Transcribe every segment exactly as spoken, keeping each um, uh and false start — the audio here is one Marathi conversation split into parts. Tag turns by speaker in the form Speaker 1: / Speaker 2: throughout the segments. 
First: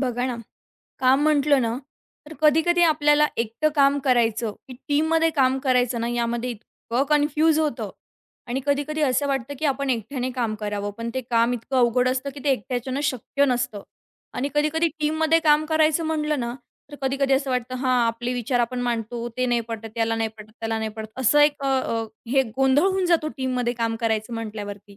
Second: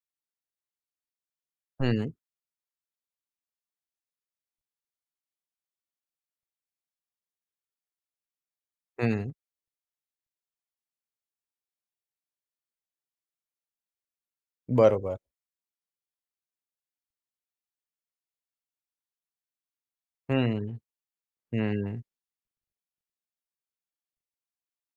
Speaker 1: बघा ना, काम म्हटलं ना,
Speaker 2: हं,
Speaker 1: तर कधी-कधी आपल्याला एकटं काम करायचं, की टीममध्ये काम करायचं ना, यामध्ये इतकं कन्फ्यूज होतं आणि कधी-कधी असं
Speaker 2: हं.
Speaker 1: वाटतं, की आपण एकट्याने काम करावं, पण ते काम इतकं अवघड असतं, की ते एकट्याच्यानं शक्य नसतं आणि कधी-कधी
Speaker 2: बरोबर.
Speaker 1: टीममध्ये काम करायचं म्हटलं ना, तर कधी-कधी असं वाटतं, हां, आपले विचार आपण मांडतो, ते नाही पटत, याला नाही पटत,
Speaker 2: हं,
Speaker 1: त्याला नाही पटत. असं एक अ,
Speaker 2: हं.
Speaker 1: अ, हे गोंधळ होऊन जातो टीममध्ये काम करायचं म्हटल्यावरती.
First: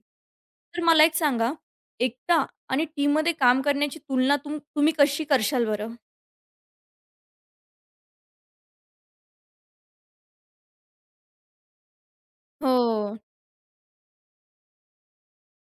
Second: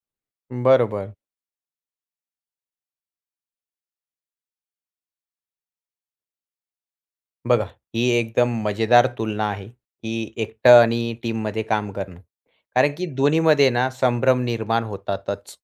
Speaker 1: तर मला
Speaker 2: बरोबर.
Speaker 1: एक सांगा, एकटा आणि टीममध्ये काम करण्याची तुलना तुम तुम्ही कशी करशाल बरं?
Speaker 2: बघा, ही एकदम मजेदार तुलना आहे, की एकटं आणि टीममध्ये काम करणं. कारण की
Speaker 1: हो,
Speaker 2: दोन्हीमध्ये ना संभ्रम निर्माण होतातच,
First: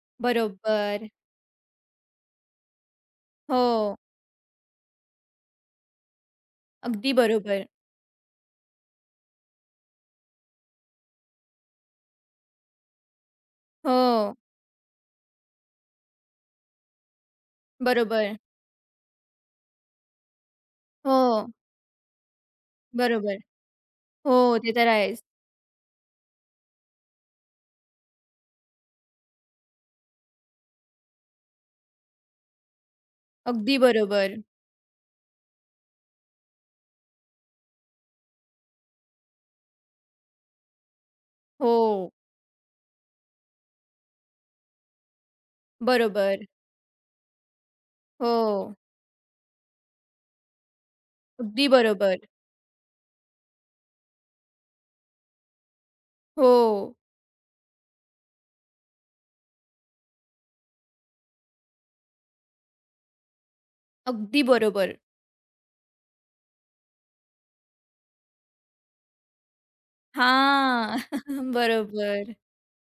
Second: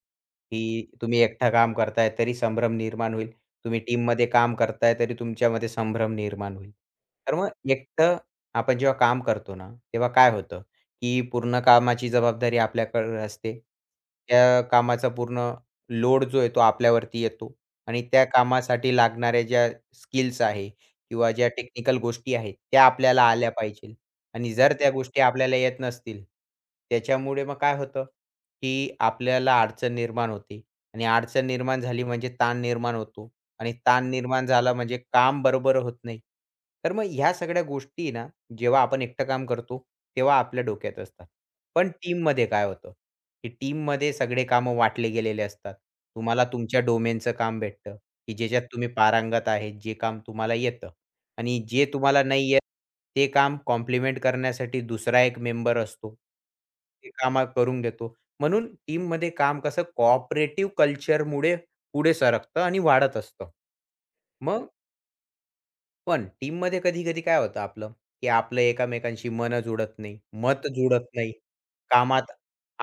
Speaker 2: की
Speaker 1: बरोबर.
Speaker 2: तुम्ही एकटा काम करताय तरी संभ्रम निर्माण होईल. तुम्ही
Speaker 1: हो,
Speaker 2: टीममध्ये काम करताय तरी तुमच्यामध्ये संभ्रम निर्माण होईल.
Speaker 1: अगदी
Speaker 2: तर मग
Speaker 1: बरोबर.
Speaker 2: एकटं आपण जेव्हा काम करतो ना, तेव्हा काय होतं, की पूर्ण कामाची जबाबदारी आपल्याकडे असते.
Speaker 1: हो,
Speaker 2: त्या कामाचा पूर्ण लोड जो आहे तो आपल्यावरती येतो आणि त्या
Speaker 1: बरोबर.
Speaker 2: कामासाठी लागणाऱ्या ज्या स्किल्स आहे किंवा
Speaker 1: हो,
Speaker 2: ज्या टेक्निकल गोष्टी आहेत, त्या आपल्याला
Speaker 1: बरोबर.
Speaker 2: आल्या पाहिजेल
Speaker 1: हो,
Speaker 2: आणि
Speaker 1: ते
Speaker 2: जर
Speaker 1: तर
Speaker 2: त्या
Speaker 1: आहेच.
Speaker 2: गोष्टी आपल्याला येत नसतील, त्याच्यामुळे मग काय होतं, की आपल्याला अडचण निर्माण होते आणि अडचण निर्माण झाली म्हणजे ताण निर्माण होतो आणि
Speaker 1: अगदी
Speaker 2: ताण
Speaker 1: बरोबर.
Speaker 2: निर्माण झाला म्हणजे काम बरोबर होत नाही. तर मग ह्या सगळ्या गोष्टी ना, जेव्हा आपण एकटं काम करतो, तेव्हा आपल्या डोक्यात असतात. पण
Speaker 1: हो,
Speaker 2: टीममध्ये काय होतं, की टीममध्ये सगळे कामं वाटले गेलेले असतात. तुम्हाला
Speaker 1: बरोबर.
Speaker 2: तुमच्या डोमेनचं काम भेटतं, की ज्याच्यात
Speaker 1: हो,
Speaker 2: तुम्ही पारंगत आहेत, जे काम तुम्हाला येतं. आणि
Speaker 1: अगदी
Speaker 2: जे
Speaker 1: बरोबर.
Speaker 2: तुम्हाला नाही येत, ते काम कॉम्प्लिमेंट करण्यासाठी दुसरा एक मेंबर असतो.
Speaker 1: हो,
Speaker 2: ते काम करून घेतो. म्हणून टीममध्ये काम कसं कोऑपरेटिव्ह कल्चरमुळे पुढे सरकतं आणि वाढत असतं.
Speaker 1: अगदी
Speaker 2: मग
Speaker 1: बरोबर.
Speaker 2: पण टीममध्ये कधी-कधी काय होतं आपलं, की आपलं एकमेकांशी मन जुडत नाही, मत
Speaker 1: हां,
Speaker 2: जुडत नाही. कामात
Speaker 1: बरोबर.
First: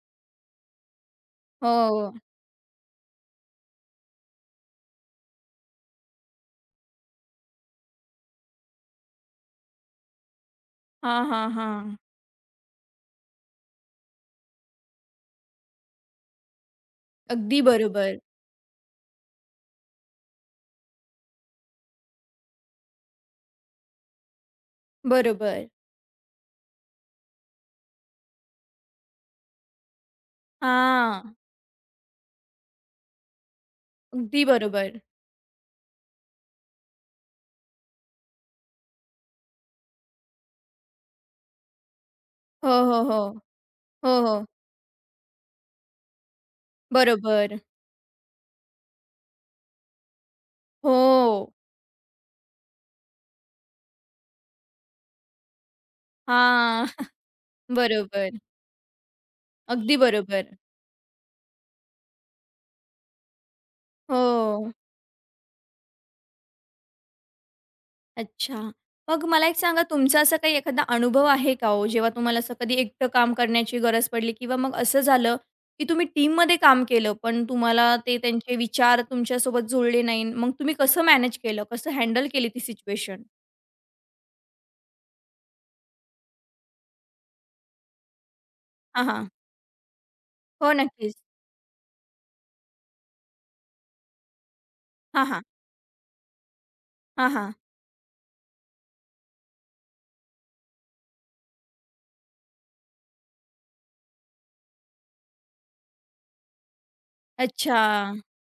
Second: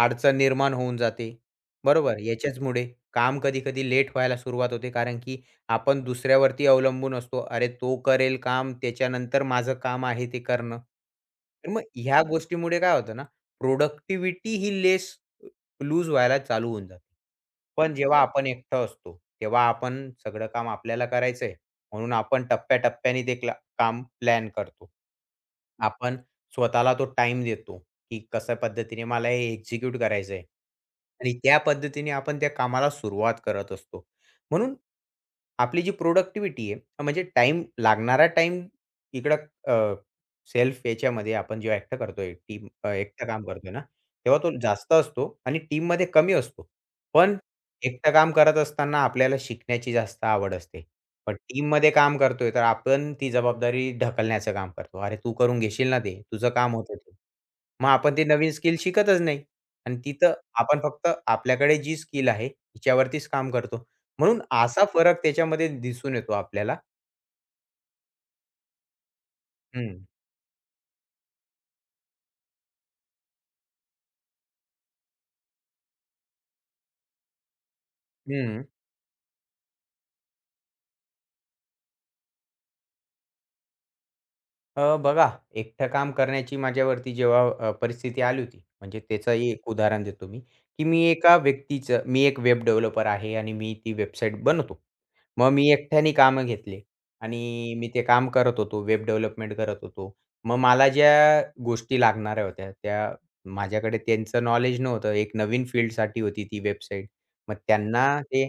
Speaker 2: अडचण निर्माण होऊन जाते.
Speaker 1: हो.
Speaker 2: बरोबर. याच्याचमुळे काम कधी-कधी लेट व्हायला सुरुवात होते, कारण की आपण दुसऱ्यावरती अवलंबून असतो. अरे, तो करेल काम, त्याच्यानंतर माझं काम आहे ते करणं.
Speaker 1: हां, हां,
Speaker 2: तर मग
Speaker 1: हां.
Speaker 2: ह्या गोष्टीमुळे काय होतं ना, प्रोडक्टिव्हिटी ही लेस लूज व्हायला चालू होऊन जाते.
Speaker 1: अगदी
Speaker 2: पण
Speaker 1: बरोबर.
Speaker 2: जेव्हा हो. आपण एकटं असतो, तेव्हा आपण सगळं काम आपल्याला करायचं म्हणून आपण टप्प्याटप्प्याने ते क्ला काम प्लॅन करतो.
Speaker 1: बरोबर.
Speaker 2: हं. आपण स्वतःला तो टाइम देतो, की कशा पद्धतीने मला हे एक्झिक्यूट करायचं आहे आणि
Speaker 1: हां,
Speaker 2: त्या पद्धतीने आपण त्या कामाला सुरुवात करत असतो.
Speaker 1: अगदी
Speaker 2: म्हणून
Speaker 1: बरोबर.
Speaker 2: आपली जी प्रोडक्टिव्हिटी आहे म्हणजे टाईम लागणारा टाइम इकडं सेल्फ याच्यामध्ये आपण जेव्हा एकटं करतोय टीम
Speaker 1: हो,
Speaker 2: अ,
Speaker 1: हो, हो.
Speaker 2: एकटं काम करतोय ना,
Speaker 1: हो,
Speaker 2: तेव्हा
Speaker 1: हो.
Speaker 2: तो जास्त असतो आणि टीममध्ये कमी असतो. पण
Speaker 1: बरोबर.
Speaker 2: एकटं काम करत असताना आपल्याला शिकण्याची जास्त आवड असते. पण
Speaker 1: हो.
Speaker 2: टीममध्ये काम करतोय तर आपण ती जबाबदारी ढकलण्याचं काम करतो. "अरे, तू करून घेशील ना ते, तुझं काम
Speaker 1: हां,
Speaker 2: होतं ते." मग आपण ती
Speaker 1: बरोबर.
Speaker 2: नवीन स्किल शिकतच नाही
Speaker 1: अगदी
Speaker 2: आणि तिथं
Speaker 1: बरोबर.
Speaker 2: आपण फक्त आपल्याकडे जी स्किल आहे, तिच्यावरतीच काम करतो. म्हणून
Speaker 1: हो.
Speaker 2: असा फरक त्याच्यामध्ये दिसून येतो आपल्याला.
Speaker 1: अच्छा. मग मला एक सांगा
Speaker 2: हं,
Speaker 1: तुमचा असा काही एखादा अनुभव आहे का हो? जेव्हा तुम्हाला असं कधी एकटं काम करण्याची गरज पडली किंवा मग असं झालं, की तुम्ही टीममध्ये काम केलं, पण तुम्हाला ते त्यांचे
Speaker 2: हं.
Speaker 1: विचार तुमच्यासोबत जुळले नाही. मग तुम्ही कसं मॅनेज केलं? कसं हँडल केली ती सिच्युएशन?
Speaker 2: अ, बघा, एकटं काम करण्याची माझ्यावरती जेव्हा अ, परिस्थिती आली होती, म्हणजे
Speaker 1: हां, हां.
Speaker 2: त्याचंही एक उदाहरण देतो मी,
Speaker 1: हो,
Speaker 2: की मी
Speaker 1: नक्कीच.
Speaker 2: एका व्यक्तीचं मी एक वेब डेव्हलपर आहे आणि मी ती वेबसाईट बनवतो.
Speaker 1: हां, हां.
Speaker 2: मग मी एकट्याने कामं घेतले
Speaker 1: हां, हां.
Speaker 2: आणि मी ते काम करत होतो, वेब डेव्हलपमेंट करत होतो. मग मला ज्या गोष्टी लागणाऱ्या होत्या, त्या माझ्याकडे त्यांचं नॉलेज नव्हतं. एक नवीन फील्डसाठी होती ती वेबसाईट. मग
Speaker 1: अच्छा.
Speaker 2: त्यांना ते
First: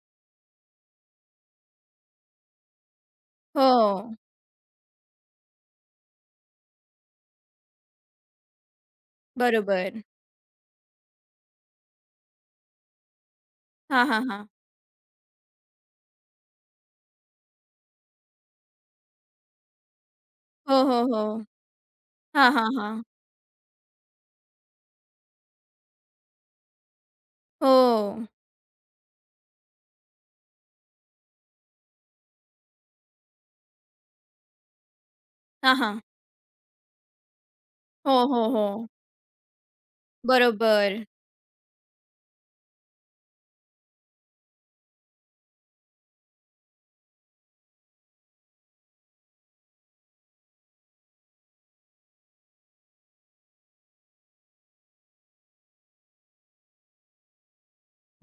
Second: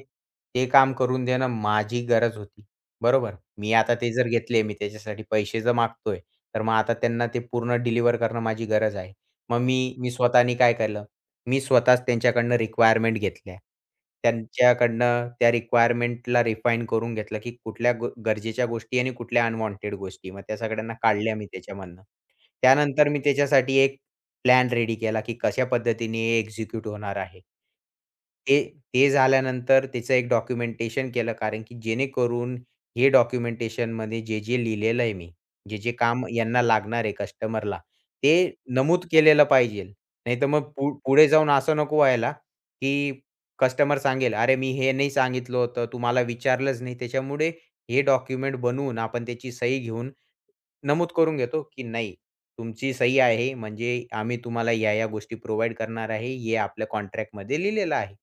Speaker 2: ते काम करून देणं माझी गरज होती, बरोबर. मी
Speaker 1: हो.
Speaker 2: आता ते जर घेतले, मी त्याच्यासाठी पैसे जर मागतोय, तर मग आता त्यांना ते पूर्ण डिलिव्हर करणं माझी गरज आहे. मग मी
Speaker 1: बरोबर.
Speaker 2: मी स्वतःनी काय केलं, मी स्वतःच त्यांच्याकडनं रिक्वायरमेंट घेतल्या.
Speaker 1: हां, हां, हां.
Speaker 2: त्यांच्याकडनं त्या रिक्वायरमेंटला रिफाईन करून घेतलं, की कुठल्या ग गरजेच्या गोष्टी आणि कुठल्या अनवॉन्टेड गोष्टी. मग त्या
Speaker 1: हो,
Speaker 2: सगळ्यांना
Speaker 1: हो, हो.
Speaker 2: काढल्या मी त्याच्यामधनं.
Speaker 1: हां, हां, हां.
Speaker 2: त्यानंतर मी त्याच्यासाठी एक प्लॅन रेडी केला, की कशा पद्धतीने हे एक्झिक्यूट होणार आहे.
Speaker 1: हो.
Speaker 2: ते ते झाल्यानंतर त्याचं एक डॉक्युमेंटेशन केलं कारण की जेणेकरून हे डॉक्युमेंटेशनमध्ये जे, जे लिहिलेलं आहे मी,
Speaker 1: हां,
Speaker 2: जे, जे
Speaker 1: हां.
Speaker 2: काम यांना लागणार आहे कस्टमरला,
Speaker 1: हो, हो,
Speaker 2: ते
Speaker 1: हो.
Speaker 2: नमूद केलेलं पाहिजे. नाहीतर मग पु
Speaker 1: बरोबर.
Speaker 2: पुढे जाऊन असं नको व्हायला, की कस्टमर सांगेल, "अरे, मी हे नाही सांगितलं होतं, तू विचारलंच नाही." त्याच्यामुळे हे डॉक्युमेंट बनवून आपण त्याची सही घेऊन नमूद करून घेतो, की "नाही, तुमची सही आहे म्हणजे आम्ही तुम्हाला या, या गोष्टी प्रोव्हाईड करणार आहे. हे आपल्या कॉन्ट्रॅक्टमध्ये लिहिलेलं आहे."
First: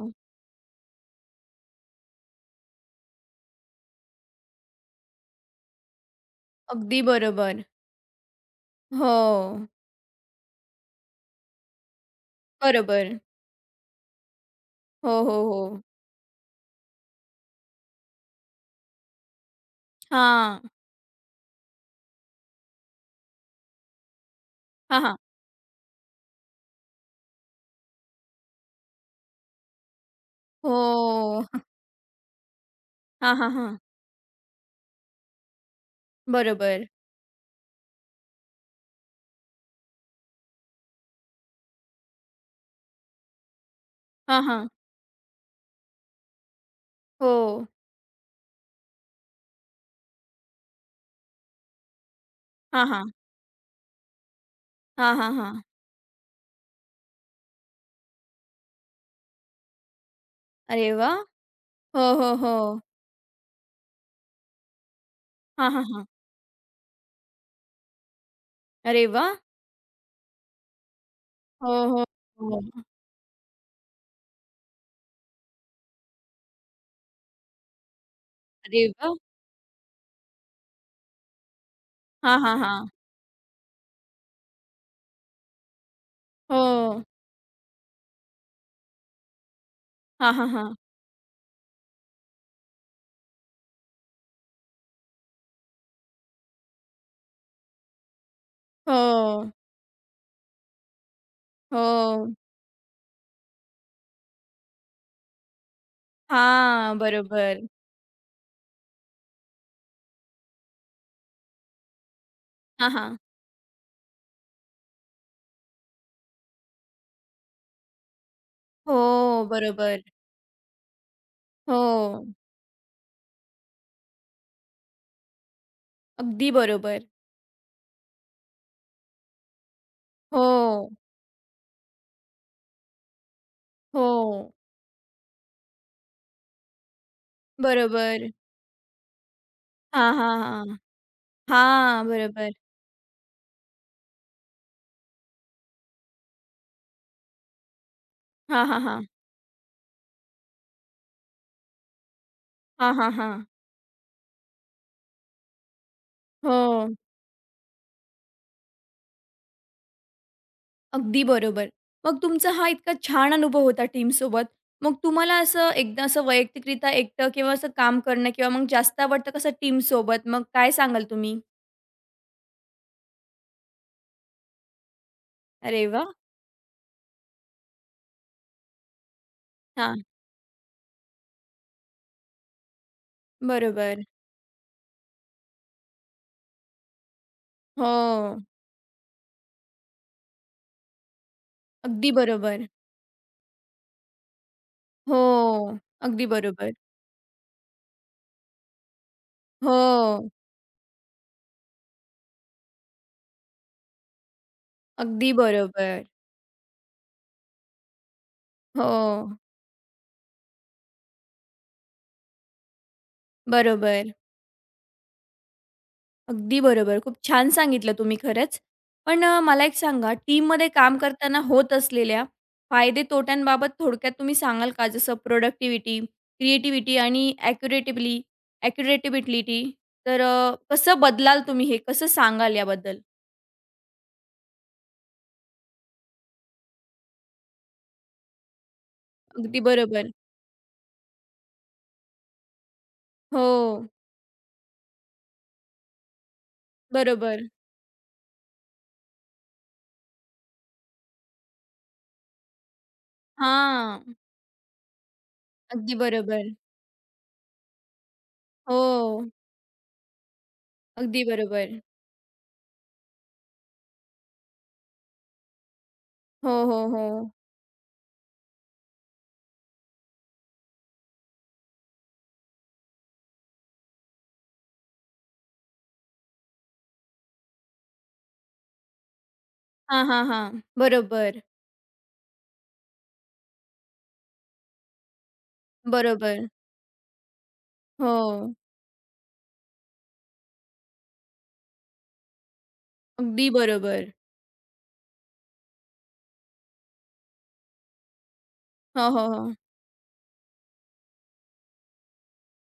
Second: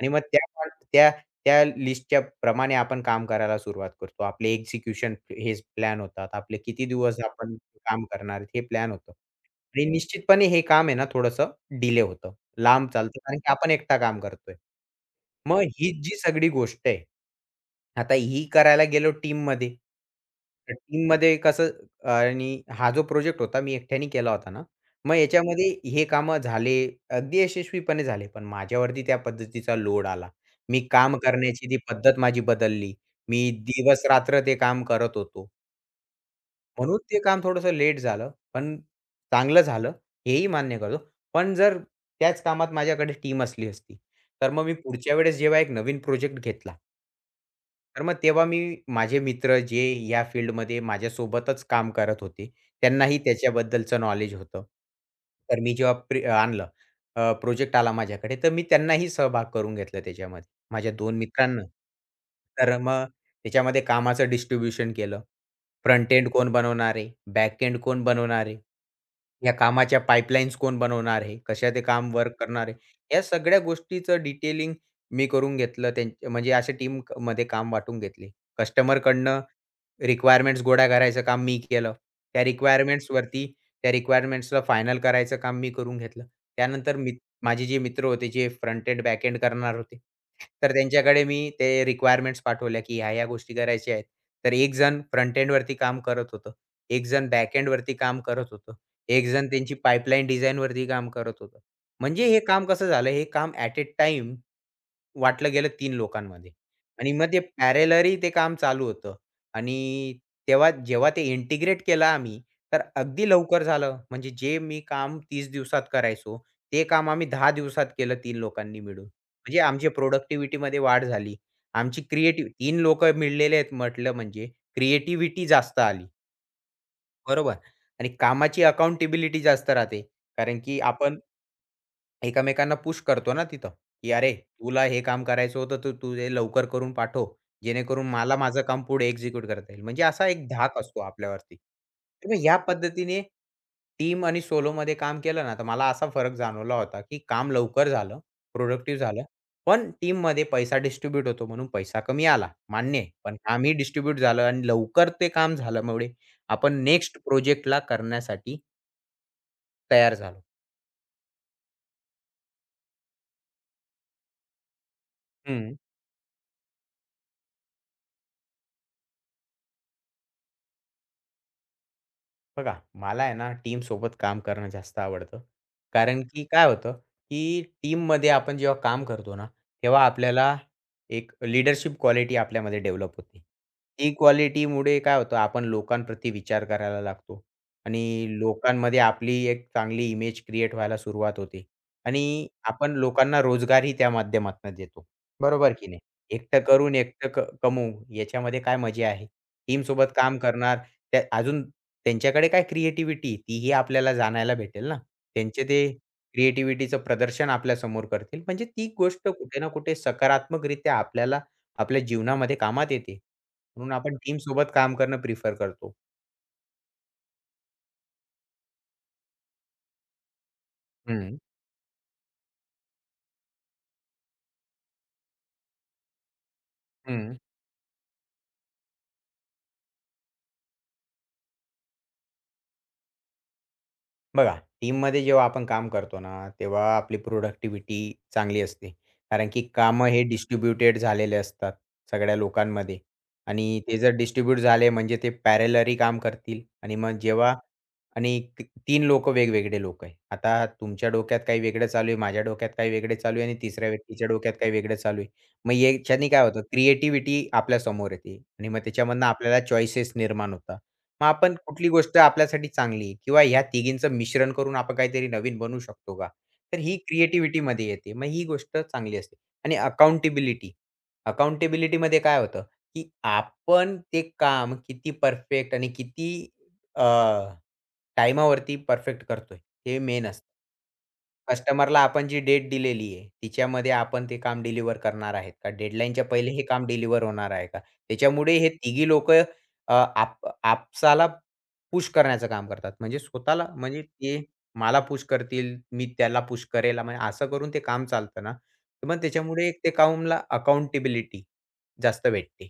Speaker 2: आणि मग त्या पण त्या त्या लिस्टच्या प्रमाणे आपण काम करायला सुरुवात करतो. आपले एक्झिक्युशन हे प्लॅन होतात. आपले किती
Speaker 1: अगदी
Speaker 2: दिवस आपण
Speaker 1: बरोबर.
Speaker 2: काम करणार हे प्लॅन
Speaker 1: हो.
Speaker 2: होतं. आणि निश्चितपणे हे काम आहे ना थोडंसं डिले होतं. लांब
Speaker 1: बरोबर.
Speaker 2: चालतं कारण की आपण एकटा काम करतोय.
Speaker 1: हो, हो,
Speaker 2: मग
Speaker 1: हो.
Speaker 2: ही जी सगळी गोष्ट आहे. आता ही करायला गेलो टीममध्ये.
Speaker 1: हां.
Speaker 2: तर टीममध्ये कसं आणि हा जो प्रोजेक्ट होता मी एकट्याने केला होता ना.
Speaker 1: हां,
Speaker 2: मग
Speaker 1: हां.
Speaker 2: याच्यामध्ये हे कामं झाले, अगदी यशस्वीपणे झाले. पण माझ्यावरती त्या पद्धतीचा लोड आला. मी काम
Speaker 1: हो.
Speaker 2: करण्याची ती पद्धत माझी बदलली.
Speaker 1: हां, हां,
Speaker 2: मी
Speaker 1: हां.
Speaker 2: दिवस-रात्र ते काम करत होतो.
Speaker 1: बरोबर.
Speaker 2: म्हणून ते काम थोडंसं लेट झालं, पण चांगलं झालं हेही मान्य करतो. पण जर त्याच कामात माझ्याकडे टीम असली असती,
Speaker 1: हां,
Speaker 2: तर मग
Speaker 1: हां.
Speaker 2: मी पुढच्या वेळेस जेव्हा एक नवीन प्रोजेक्ट घेतला
Speaker 1: हो.
Speaker 2: तर मग तेव्हा मी माझे मित्र जे या फील्डमध्ये माझ्यासोबतच काम करत होते,
Speaker 1: हां, हां.
Speaker 2: त्यांनाही त्याच्याबद्दलचं नॉलेज होतं.
Speaker 1: हां, हां,
Speaker 2: तर
Speaker 1: हां.
Speaker 2: मी जेव्हा प्री आणलं प्रोजेक्ट आला माझ्याकडे, तर मी त्यांनाही सहभाग करून घेतलं त्याच्यामध्ये.
Speaker 1: अरे
Speaker 2: माझ्या
Speaker 1: वाह!
Speaker 2: दोन मित्रांना.
Speaker 1: हो, हो, हो.
Speaker 2: तर मग त्याच्यामध्ये कामाचं डिस्ट्रिब्युशन केलं.
Speaker 1: हां, हां, हां.
Speaker 2: फ्रंट एंड कोण बनवणार आहे? बॅक एंड कोण बनवणार आहे?
Speaker 1: अरे वाह!
Speaker 2: या कामाच्या पाईपलाईन्स कोण बनवणार आहे? कशा
Speaker 1: हो,
Speaker 2: ते
Speaker 1: हो,
Speaker 2: काम वर्क करणार आहे?
Speaker 1: हो.
Speaker 2: या सगळ्या गोष्टीचं डिटेलिंग मी करून घेतलं. त्यां म्हणजे अशा टीममध्ये काम वाटून घेतले.
Speaker 1: अरे वाह!
Speaker 2: कस्टमरकडनं रिक्वायरमेंट्स गोळा करायचं काम मी केलं.
Speaker 1: हां,
Speaker 2: त्या
Speaker 1: हां, हां.
Speaker 2: रिक्वायरमेंट्सवरती त्या रिक्वायरमेंट्सला फायनल करायचं काम मी करून घेतलं. त्यानंतर
Speaker 1: हो.
Speaker 2: मी माझे जे मित्र होते, जे फ्रंट एंड बॅक एंड करणार होते,
Speaker 1: हां, हां,
Speaker 2: तर
Speaker 1: हां.
Speaker 2: त्यांच्याकडे मी ते रिक्वायरमेंट्स पाठवल्या, की ह्या-ह्या गोष्टी करायच्या आहेत. तर एक जण फ्रंट एंडवरती काम करत होतं, एक जण बॅक एंडवरती काम करत होतं,
Speaker 1: हो.
Speaker 2: एक जण त्यांची पाइपलाईन डिझाइनवरती काम करत होतं. म्हणजे
Speaker 1: हो.
Speaker 2: हे काम कसं झालं, हे काम ॲट अ टाईम वाटलं गेलं तीन लोकांमध्ये
Speaker 1: हां.
Speaker 2: आणि मग ते
Speaker 1: बरोबर.
Speaker 2: पॅरलली ते काम चालू होतं आणि तेव्हा जेव्हा ते इंटिग्रेट केलं आम्ही, तर
Speaker 1: हां, हां.
Speaker 2: अगदी लवकर झालं. म्हणजे जे मी काम तीस दिवसात करायचो, ते काम आम्ही दहा दिवसात केलं तीन लोकांनी मिळून.
Speaker 1: हो.
Speaker 2: म्हणजे आमची
Speaker 1: बरोबर.
Speaker 2: प्रॉडक्टिव्हिटीमध्ये वाढ झाली.
Speaker 1: हो.
Speaker 2: आमची क्रिएटिव्ह तीन लोकं मिळलेले आहेत म्हटलं म्हणजे क्रिएटिव्हिटी जास्त आली,
Speaker 1: अगदी बरोबर.
Speaker 2: बरोबर? आणि कामाची अकाउंटेबिलिटी जास्त राहते. कारण की
Speaker 1: हो.
Speaker 2: आपण एकमेकांना पुश करतो ना तिथं, की "अरे,
Speaker 1: हो.
Speaker 2: तुला हे काम करायचं होतं, तर तू हे लवकर करून पाठव, जेणेकरून
Speaker 1: बरोबर.
Speaker 2: मला माझं काम पुढे एक्झिक्यूट करता येईल." म्हणजे
Speaker 1: हां,
Speaker 2: असा
Speaker 1: हां,
Speaker 2: एक
Speaker 1: हां.
Speaker 2: धाक असतो आपल्यावरती.
Speaker 1: हां,
Speaker 2: तर मग
Speaker 1: बरोबर.
Speaker 2: ह्या पद्धतीने टीम आणि सोलोमध्ये काम केलं ना, तर मला असा फरक जाणवला होता, की काम लवकर झालं,
Speaker 1: हां, हां,
Speaker 2: प्रोडक्टिव्ह
Speaker 1: हां.
Speaker 2: झालं, पण टीममध्ये पैसा डिस्ट्रिब्यूट होतो म्हणून पैसा कमी आला,
Speaker 1: हां,
Speaker 2: मान्य
Speaker 1: हां,
Speaker 2: आहे. पण
Speaker 1: हां.
Speaker 2: कामही डिस्ट्रिब्यूट झालं आणि लवकर ते काम झाल्यामुळे आपण
Speaker 1: हो,
Speaker 2: नेक्स्ट प्रोजेक्टला करण्यासाठी तयार झालो.
Speaker 1: अगदी बरोबर. मग तुमचा हा इतका छान अनुभव होता टीमसोबत. मग तुम्हाला असं
Speaker 2: हं.
Speaker 1: एकदा असं वैयक्तिकरित्या एकटं किंवा असं काम करणं किंवा मग जास्त आवडतं कसं टीमसोबत? मग काय सांगाल तुम्ही?
Speaker 2: बघा, मला आहे ना टीमसोबत काम करणं जास्त आवडतं.
Speaker 1: अरे वाह!
Speaker 2: कारण की काय होतं, की टीममध्ये आपण जेव्हा काम करतो ना,
Speaker 1: हां,
Speaker 2: तेव्हा आपल्याला एक लीडरशिप क्वालिटी आपल्यामध्ये डेव्हलप होते.
Speaker 1: बरोबर.
Speaker 2: ती क्वालिटीमुळे काय होतं, आपण लोकांप्रती विचार करायला लागतो आणि
Speaker 1: हो,
Speaker 2: लोकांमध्ये आपली एक चांगली इमेज क्रिएट व्हायला सुरुवात होते
Speaker 1: अगदी
Speaker 2: आणि
Speaker 1: बरोबर.
Speaker 2: आपण लोकांना रोजगारही त्या माध्यमातून देतो.
Speaker 1: हो,
Speaker 2: बरोबर की नाही?
Speaker 1: अगदी
Speaker 2: एकटं
Speaker 1: बरोबर.
Speaker 2: करून एकटं क कमवू याच्यामध्ये काय मजा आहे? टीमसोबत
Speaker 1: हो,
Speaker 2: काम करणार त्या अजून त्यांच्याकडे काय क्रिएटिव्हिटी तीही आपल्याला जाणायला भेटेल ना.
Speaker 1: अगदी
Speaker 2: त्यांचे ते
Speaker 1: बरोबर.
Speaker 2: क्रिएटिव्हिटीचं प्रदर्शन आपल्यासमोर करतील. म्हणजे ती
Speaker 1: हो,
Speaker 2: गोष्ट कुठे ना कुठे सकारात्मकरित्या आपल्याला आपल्या जीवनामध्ये कामात येते. म्हणून
Speaker 1: बरोबर.
Speaker 2: आपण टीम सोबत काम करणं प्रिफर करतो.
Speaker 1: अगदी बरोबर. खूप छान सांगितलं तुम्ही खरंच. पण अ, मला एक सांगा टीममध्ये काम
Speaker 2: हं,
Speaker 1: करताना होत असलेल्या फायदे-तोट्यांबाबत थोडक्यात तुम्ही सांगाल का? जसं प्रोडक्टिव्हिटी, क्रिएटिव्हिटी आणि
Speaker 2: हं.
Speaker 1: ॲक्युरेटिबली ॲक्युरेटिबिलिटी तर अ, कसं बदलाल तुम्ही हे? कसं सांगाल याबद्दल?
Speaker 2: बघा, टीममध्ये जेव्हा आपण काम करतो ना, तेव्हा आपली प्रोडक्टिव्हिटी चांगली असते. कारण
Speaker 1: अगदी
Speaker 2: की कामं
Speaker 1: बरोबर.
Speaker 2: हे डिस्ट्रिब्युटेड झालेले असतात सगळ्या लोकांमध्ये आणि
Speaker 1: हो,
Speaker 2: ते जर डिस्ट्रिब्यूट झाले म्हणजे ते पॅरेलरी काम करतील आणि मग
Speaker 1: बरोबर.
Speaker 2: जेव्हा आणि ती तीन लोकं वेगवेगळे लोकं आहे. आता तुमच्या डोक्यात काही वेगळं चालू आहे, माझ्या डोक्यात काही वेगळं चालू आहे आणि तिसऱ्या
Speaker 1: हां.
Speaker 2: व्यक्तीच्या डोक्यात काही वेगळं चालू आहे. मग
Speaker 1: अगदी
Speaker 2: याच्याने काय
Speaker 1: बरोबर.
Speaker 2: होतं क्रिएटिव्हिटी आपल्यासमोर येते आणि मग त्याच्यामधनं
Speaker 1: हो,
Speaker 2: आपल्याला चॉईसेस निर्माण होतात.
Speaker 1: अगदी
Speaker 2: मग आपण
Speaker 1: बरोबर.
Speaker 2: कुठली गोष्ट आपल्यासाठी चांगली आहे किंवा ह्या तिघींचं मिश्रण करून आपण काहीतरी नवीन बनवू शकतो का?
Speaker 1: हो,
Speaker 2: तर
Speaker 1: हो,
Speaker 2: ही creativity
Speaker 1: हो.
Speaker 2: क्रिएटिव्हिटीमध्ये येते. मग ही गोष्ट चांगली असते आणि अकाउंटेबिलिटी. अकाउंटेबिलिटीमध्ये काय होतं, की आपण ते काम किती परफेक्ट आणि किती अ, टाईमावरती परफेक्ट करतोय हे
Speaker 1: हां, हां,
Speaker 2: मेन असतं.
Speaker 1: हां. बरोबर,
Speaker 2: कस्टमरला आपण जी डेट दिलेली आहे, तिच्यामध्ये आपण ते काम डिलिव्हर करणार आहेत का? डेडलाईनच्या
Speaker 1: बरोबर.
Speaker 2: पहिले हे काम डिलिव्हर होणार आहे का?
Speaker 1: हो,
Speaker 2: त्याच्यामुळे हे तिघी लोक अ, आप आपसाला पुश करण्याचं काम करतात. म्हणजे
Speaker 1: अगदी
Speaker 2: स्वतःला
Speaker 1: बरोबर.
Speaker 2: म्हणजे ते मला पुश करतील, मी त्याला पुश करेल. म्हणजे असं करून ते काम चालतं ना, तर
Speaker 1: हो,
Speaker 2: मग
Speaker 1: हो, हो.
Speaker 2: त्याच्यामुळे एक ते कामला अकाउंटेबिलिटी जास्त भेटते.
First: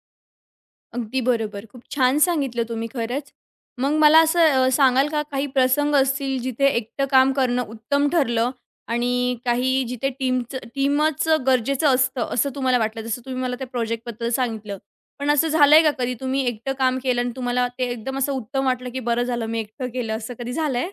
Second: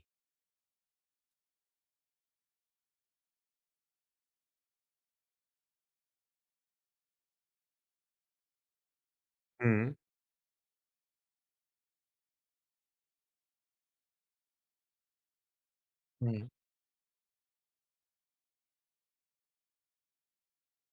Speaker 1: अगदी बरोबर. खूप छान सांगितलं तुम्ही खरंच. मग मला असं अ, सांगाल का काही प्रसंग असतील जिथे एकटं काम करणं उत्तम ठरलं आणि काही
Speaker 2: हं.
Speaker 1: जिथे टीमचं टीमच गरजेचं असतं, असं तुम्हाला वाटलं? जसं तुम्ही मला त्या प्रोजेक्टबद्दल सांगितलं. पण असं झालंय का कधी तुम्ही एकटं काम केलं आणि तुम्हाला ते एकदम असं उत्तम वाटलं, की बरं झालं मी एकटं केलं, असं कधी झालंय?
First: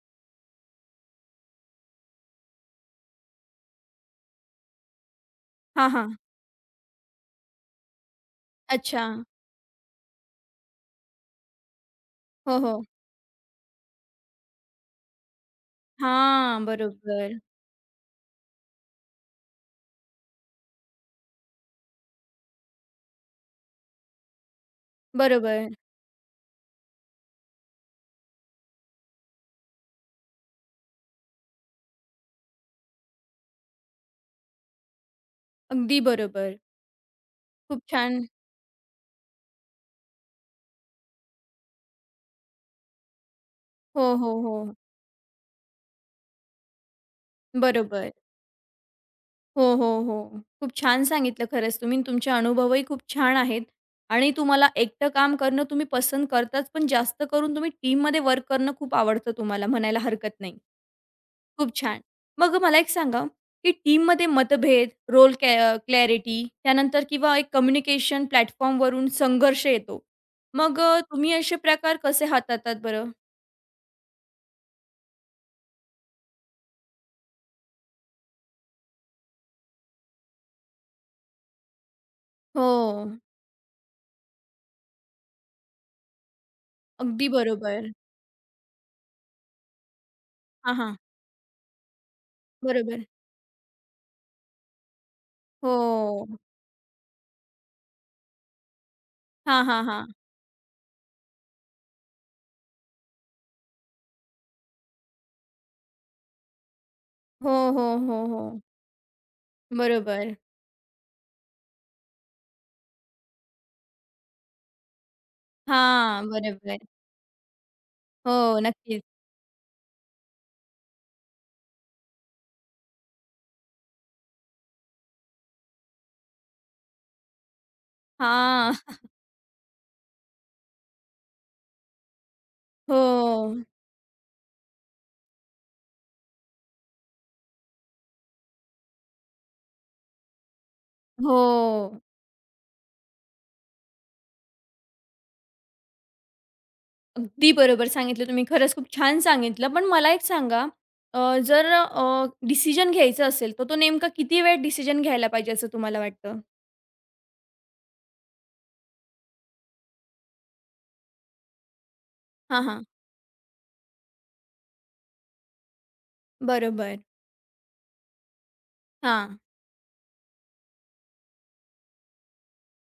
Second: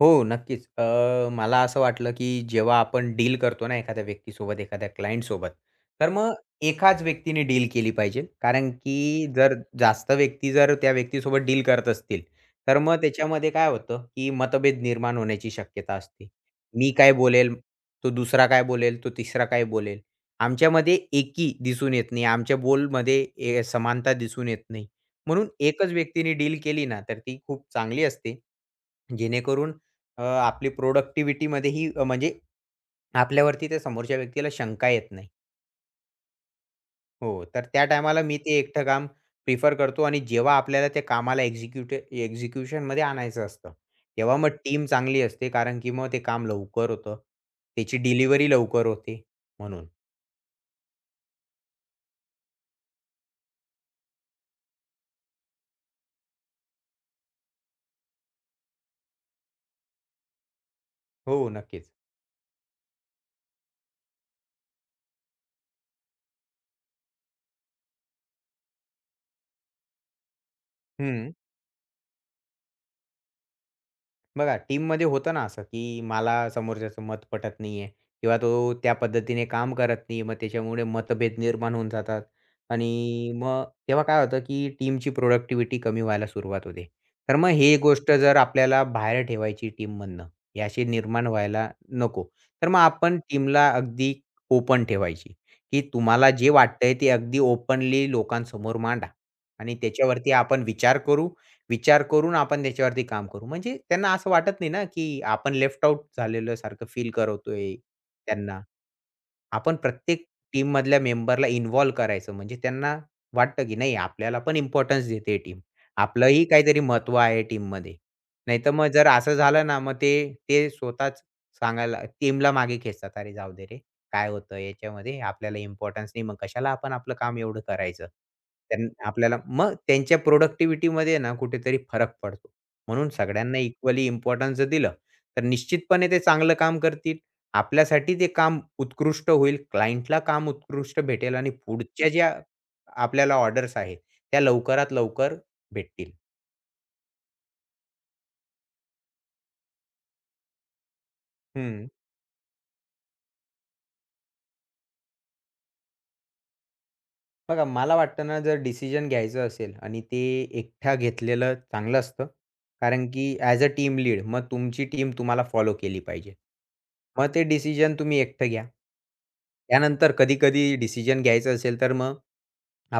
Speaker 2: हो, नक्कीच. अ, मला असं वाटलं, की जेव्हा आपण डील करतो ना एखाद्या व्यक्तीसोबत, एखाद्या क्लायंटसोबत,
Speaker 1: हां,
Speaker 2: तर
Speaker 1: हां.
Speaker 2: मग एकाच व्यक्तीने डील केली पाहिजे. कारण की
Speaker 1: अच्छा.
Speaker 2: जर जास्त व्यक्ती जर त्या व्यक्तीसोबत डील करत असतील,
Speaker 1: हो,
Speaker 2: तर
Speaker 1: हो.
Speaker 2: मग त्याच्यामध्ये काय होतं, की मतभेद निर्माण होण्याची शक्यता असते.
Speaker 1: हां.
Speaker 2: मी काय
Speaker 1: बरोबर.
Speaker 2: बोलेल, तो दुसरा काय बोलेल, तो तिसरा काय बोलेल. आमच्यामध्ये एकी दिसून येत नाही. आमच्या बोलमध्ये ए समानता दिसून येत नाही. म्हणून
Speaker 1: बरोबर.
Speaker 2: एकच व्यक्तीने डील केली ना, तर ती खूप चांगली असते. जेणेकरून अ, आपली प्रोडक्टिव्हिटीमध्येही अ, म्हणजे आपल्यावरती त्या समोरच्या व्यक्तीला शंका येत नाही.
Speaker 1: अगदी बरोबर.
Speaker 2: हो, तर
Speaker 1: खूप
Speaker 2: त्या
Speaker 1: छान.
Speaker 2: टायमाला मी ते एकटं काम प्रिफर करतो आणि जेव्हा आपल्याला त्या कामाला एक्झिक्युट एक्झिक्युशनमध्ये आणायचं असतं,
Speaker 1: हो, हो,
Speaker 2: तेव्हा मग
Speaker 1: हो.
Speaker 2: टीम चांगली असते कारण की मग ते काम लवकर होतं. त्याची
Speaker 1: बरोबर.
Speaker 2: डिलिव्हरी लवकर होते
Speaker 1: हो,
Speaker 2: म्हणून.
Speaker 1: हो, हो. खूप छान सांगितलं खरंच तुम्ही आणि तुमचे अनुभवही खूप छान आहेत आणि तुम्हाला एकटं काम करणं तुम्ही पसंत करताच, पण जास्त करून तुम्ही टीममध्ये वर्क करणं खूप आवडतं तुम्हाला म्हणायला हरकत नाही.
Speaker 2: हो,
Speaker 1: खूप
Speaker 2: नक्कीच.
Speaker 1: छान. मग मला एक सांगा, की टीममध्ये मतभेद, रोल क्लॅ क्लॅरिटी त्यानंतर किंवा एक कम्युनिकेशन प्लॅटफॉर्मवरून संघर्ष येतो. मग अ, तुम्ही
Speaker 2: हं.
Speaker 1: असे प्रकार कसे हाताळतात बरं?
Speaker 2: बघा, टीममध्ये होतं ना असं, की मला समोरच्याचं मत पटत नाहीये किंवा तो त्या पद्धतीने काम करत नाही. मग त्याच्यामुळे मतभेद निर्माण होऊन जातात
Speaker 1: हो,
Speaker 2: आणि मग तेव्हा काय होतं, की टीमची प्रोडक्टिव्हिटी कमी व्हायला सुरुवात होते.
Speaker 1: अगदी
Speaker 2: तर मग हे
Speaker 1: बरोबर.
Speaker 2: गोष्ट जर आपल्याला बाहेर ठेवायची टीममधनं,
Speaker 1: हां,
Speaker 2: ही
Speaker 1: हां.
Speaker 2: निर्माण व्हायला नको. तर मग
Speaker 1: बरोबर.
Speaker 2: आपण टीमला अगदी ओपन ठेवायची, की
Speaker 1: हो.
Speaker 2: तुम्हाला जे वाटतंय ते अगदी ओपनली लोकांसमोर मांडा
Speaker 1: हां,
Speaker 2: आणि
Speaker 1: हां, हां.
Speaker 2: त्याच्यावरती आपण विचार करू विचार करून आपण त्याच्यावरती काम करू. म्हणजे त्यांना असं वाटत नाही ना, की आपण लेफ्ट आउट झालेल्यासारखं फील
Speaker 1: हो,
Speaker 2: करतोय
Speaker 1: हो, हो,
Speaker 2: त्यांना.
Speaker 1: हो.
Speaker 2: आपण प्रत्येक
Speaker 1: बरोबर.
Speaker 2: टीममधल्या मेंबरला इन्व्हॉल्व करायचं. म्हणजे त्यांना वाटतं, की नाही आपल्याला पण इम्पोर्टन्स देते टीम.
Speaker 1: हां,
Speaker 2: आपलंही काहीतरी
Speaker 1: बरोबर.
Speaker 2: महत्त्व आहे टीममध्ये.
Speaker 1: हो,
Speaker 2: नाहीतर मग
Speaker 1: नक्कीच.
Speaker 2: जर असं झालं ना, मग ते ते स्वतःच सांगायला टीमला मागे खेचतात. "अरे जाऊ दे रे, काय होतं याच्यामध्ये? आपल्याला इम्पोर्टन्स नाही, मग कशाला आपण आपलं काम एवढं करायचं?"
Speaker 1: हां.
Speaker 2: त्यां आपल्याला मग त्यांच्या प्रोडक्टिव्हिटीमध्ये ना कुठेतरी फरक पडतो. म्हणून सगळ्यांना
Speaker 1: हो,
Speaker 2: इक्वली इम्पोर्टन्स दिलं, तर निश्चितपणे ते चांगलं काम करतील. आपल्यासाठी ते काम उत्कृष्ट होईल, क्लायंटला काम उत्कृष्ट भेटेल
Speaker 1: हो.
Speaker 2: आणि पुढच्या ज्या आपल्याला ऑर्डर्स आहेत, त्या लवकरात लवकर भेटतील.
Speaker 1: अगदी बरोबर सांगितलं तुम्ही. खरंच खूप छान सांगितलं. पण मला एक सांगा, अ, जर
Speaker 2: हं.
Speaker 1: अ, डिसिजन घ्यायचा असेल, तर तो नेमका किती वेळ डिसिजन घ्यायला पाहिजे असं तुम्हाला वाटतं?
Speaker 2: बघा मला वाटतं ना, जर डिसिजन घ्यायचं असेल आणि ते एकटा घेतलेलं चांगलं असतं.
Speaker 1: हां, हां.
Speaker 2: कारण की ॲज अ टीम लीड मग तुमची टीम तुम्हाला फॉलो केली पाहिजे.
Speaker 1: बरोबर.
Speaker 2: मग ते डिसिजन तुम्ही एकटं घ्या.
Speaker 1: हां,
Speaker 2: त्यानंतर कधी-कधी डिसिजन घ्यायचं असेल, तर मग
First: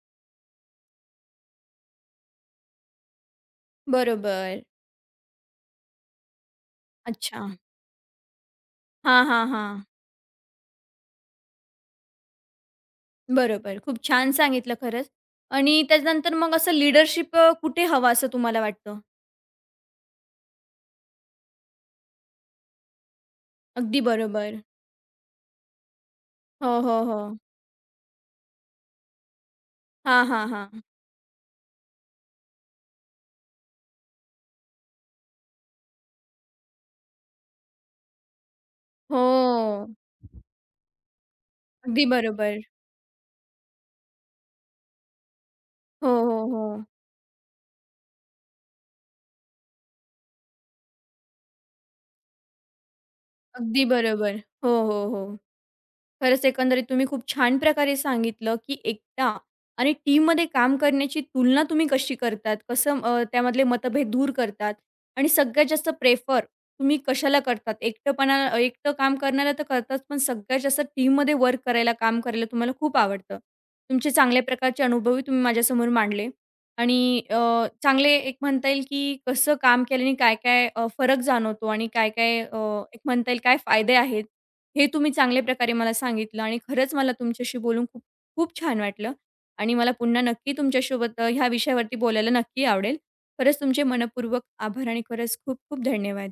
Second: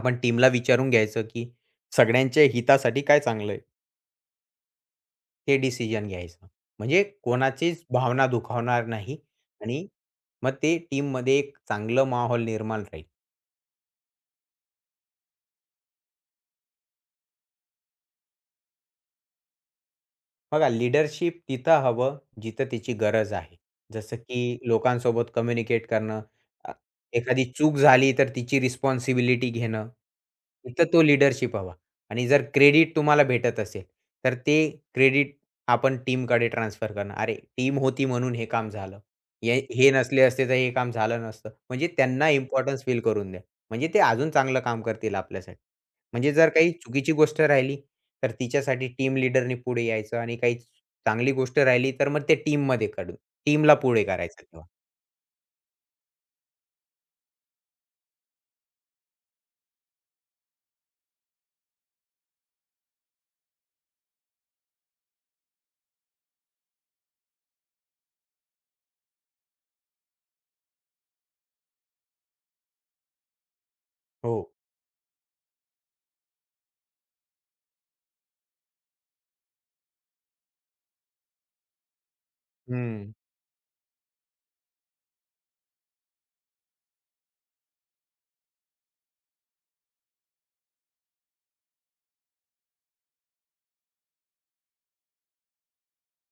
Speaker 2: आपण टीमला विचारून घ्यायचं, की सगळ्यांच्या हितासाठी काय चांगलं आहे?
Speaker 1: बरोबर.
Speaker 2: ते डिसिजन घ्यायचं. म्हणजे
Speaker 1: अच्छा.
Speaker 2: कोणाचीच भावना दुखावणार नाही
Speaker 1: हां, हां, हां.
Speaker 2: आणि मग ते टीममध्ये एक चांगलं माहौल निर्माण राहील.
Speaker 1: बरोबर. खूप छान सांगितलं खरंच. आणि त्याच्यानंतर मग असं लीडरशिप अ, कुठे हवं असं तुम्हाला वाटतं?
Speaker 2: बघा लीडरशिप तिथं हवं, जिथं तिची गरज आहे.
Speaker 1: अगदी
Speaker 2: जसं
Speaker 1: बरोबर.
Speaker 2: की लोकांसोबत कम्युनिकेट करणं, अ,
Speaker 1: हो, हो, हो.
Speaker 2: एखादी चूक झाली तर तिची रिस्पॉन्सिबिलिटी घेणं,
Speaker 1: हां, हां, हां.
Speaker 2: तिथं तो लीडरशिप हवा. आणि जर क्रेडिट तुम्हाला भेटत असेल, तर ते क्रेडिट आपण टीमकडे ट्रान्सफर करणं. "अरे, टीम होती म्हणून हे काम झालं.
Speaker 1: हो.
Speaker 2: हे हे नसले असते तर हे काम झालं नसतं." म्हणजे
Speaker 1: अगदी
Speaker 2: त्यांना
Speaker 1: बरोबर.
Speaker 2: इम्पोर्टन्स फील करून द्या. म्हणजे ते अजून चांगलं काम करतील आपल्यासाठी.
Speaker 1: हो,
Speaker 2: म्हणजे
Speaker 1: हो,
Speaker 2: जर
Speaker 1: हो.
Speaker 2: काही चुकीची गोष्ट राहिली तर तिच्यासाठी टीम लीडरनी पुढे यायचं आणि काही चांगली गोष्ट राहिली तर मग ते टीममध्ये काढून टीमला
Speaker 1: अगदी
Speaker 2: पुढे
Speaker 1: बरोबर.
Speaker 2: करायचं तेव्हा.
Speaker 1: हो, हो, हो. खरंच एकंदरीत तुम्ही खूप छान प्रकारे सांगितलं, की एकटा आणि टीममध्ये काम करण्याची तुलना तुम्ही कशी करतात? कसं अ, त्यामधले मतभेद दूर करतात? आणि सगळ्यात जास्त प्रेफर तुम्ही कशाला करतात? एकटेपणा एकटं काम करण्याला तर करतात, पण सगळ्यात जास्त टीममध्ये वर्क करायला, काम करायला तुम्हाला खूप आवडतं. तुमचे
Speaker 2: हो.
Speaker 1: चांगल्या प्रकारचे अनुभवही तुम्ही माझ्यासमोर मांडले आणि अ, चांगले एक म्हणता येईल, की कसं काम केल्याने काय-काय अ, फरक जाणवतो आणि काय-काय अ, एक
Speaker 2: हं.
Speaker 1: म्हणता येईल काय फायदे आहेत हे तुम्ही चांगल्या प्रकारे मला सांगितलं आणि खरंच मला तुमच्याशी बोलून खूप खूप छान वाटलं आणि मला पुन्हा नक्की तुमच्यासोबत अ, ह्या विषयावरती बोलायला नक्की आवडेल. खरंच तुमचे मनःपूर्वक आभार आणि खरंच खूप खूप धन्यवाद.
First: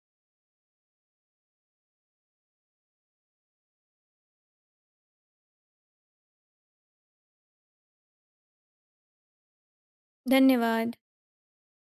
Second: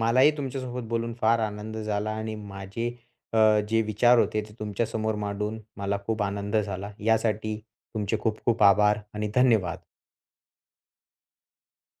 Speaker 2: मलाही तुमच्यासोबत बोलून फार आनंद झाला आणि माझे अ, जे विचार होते ते तुमच्यासमोर मांडून मला खूप आनंद झाला. यासाठी तुमचे खूप खूप आभार आणि धन्यवाद.
Speaker 1: धन्यवाद.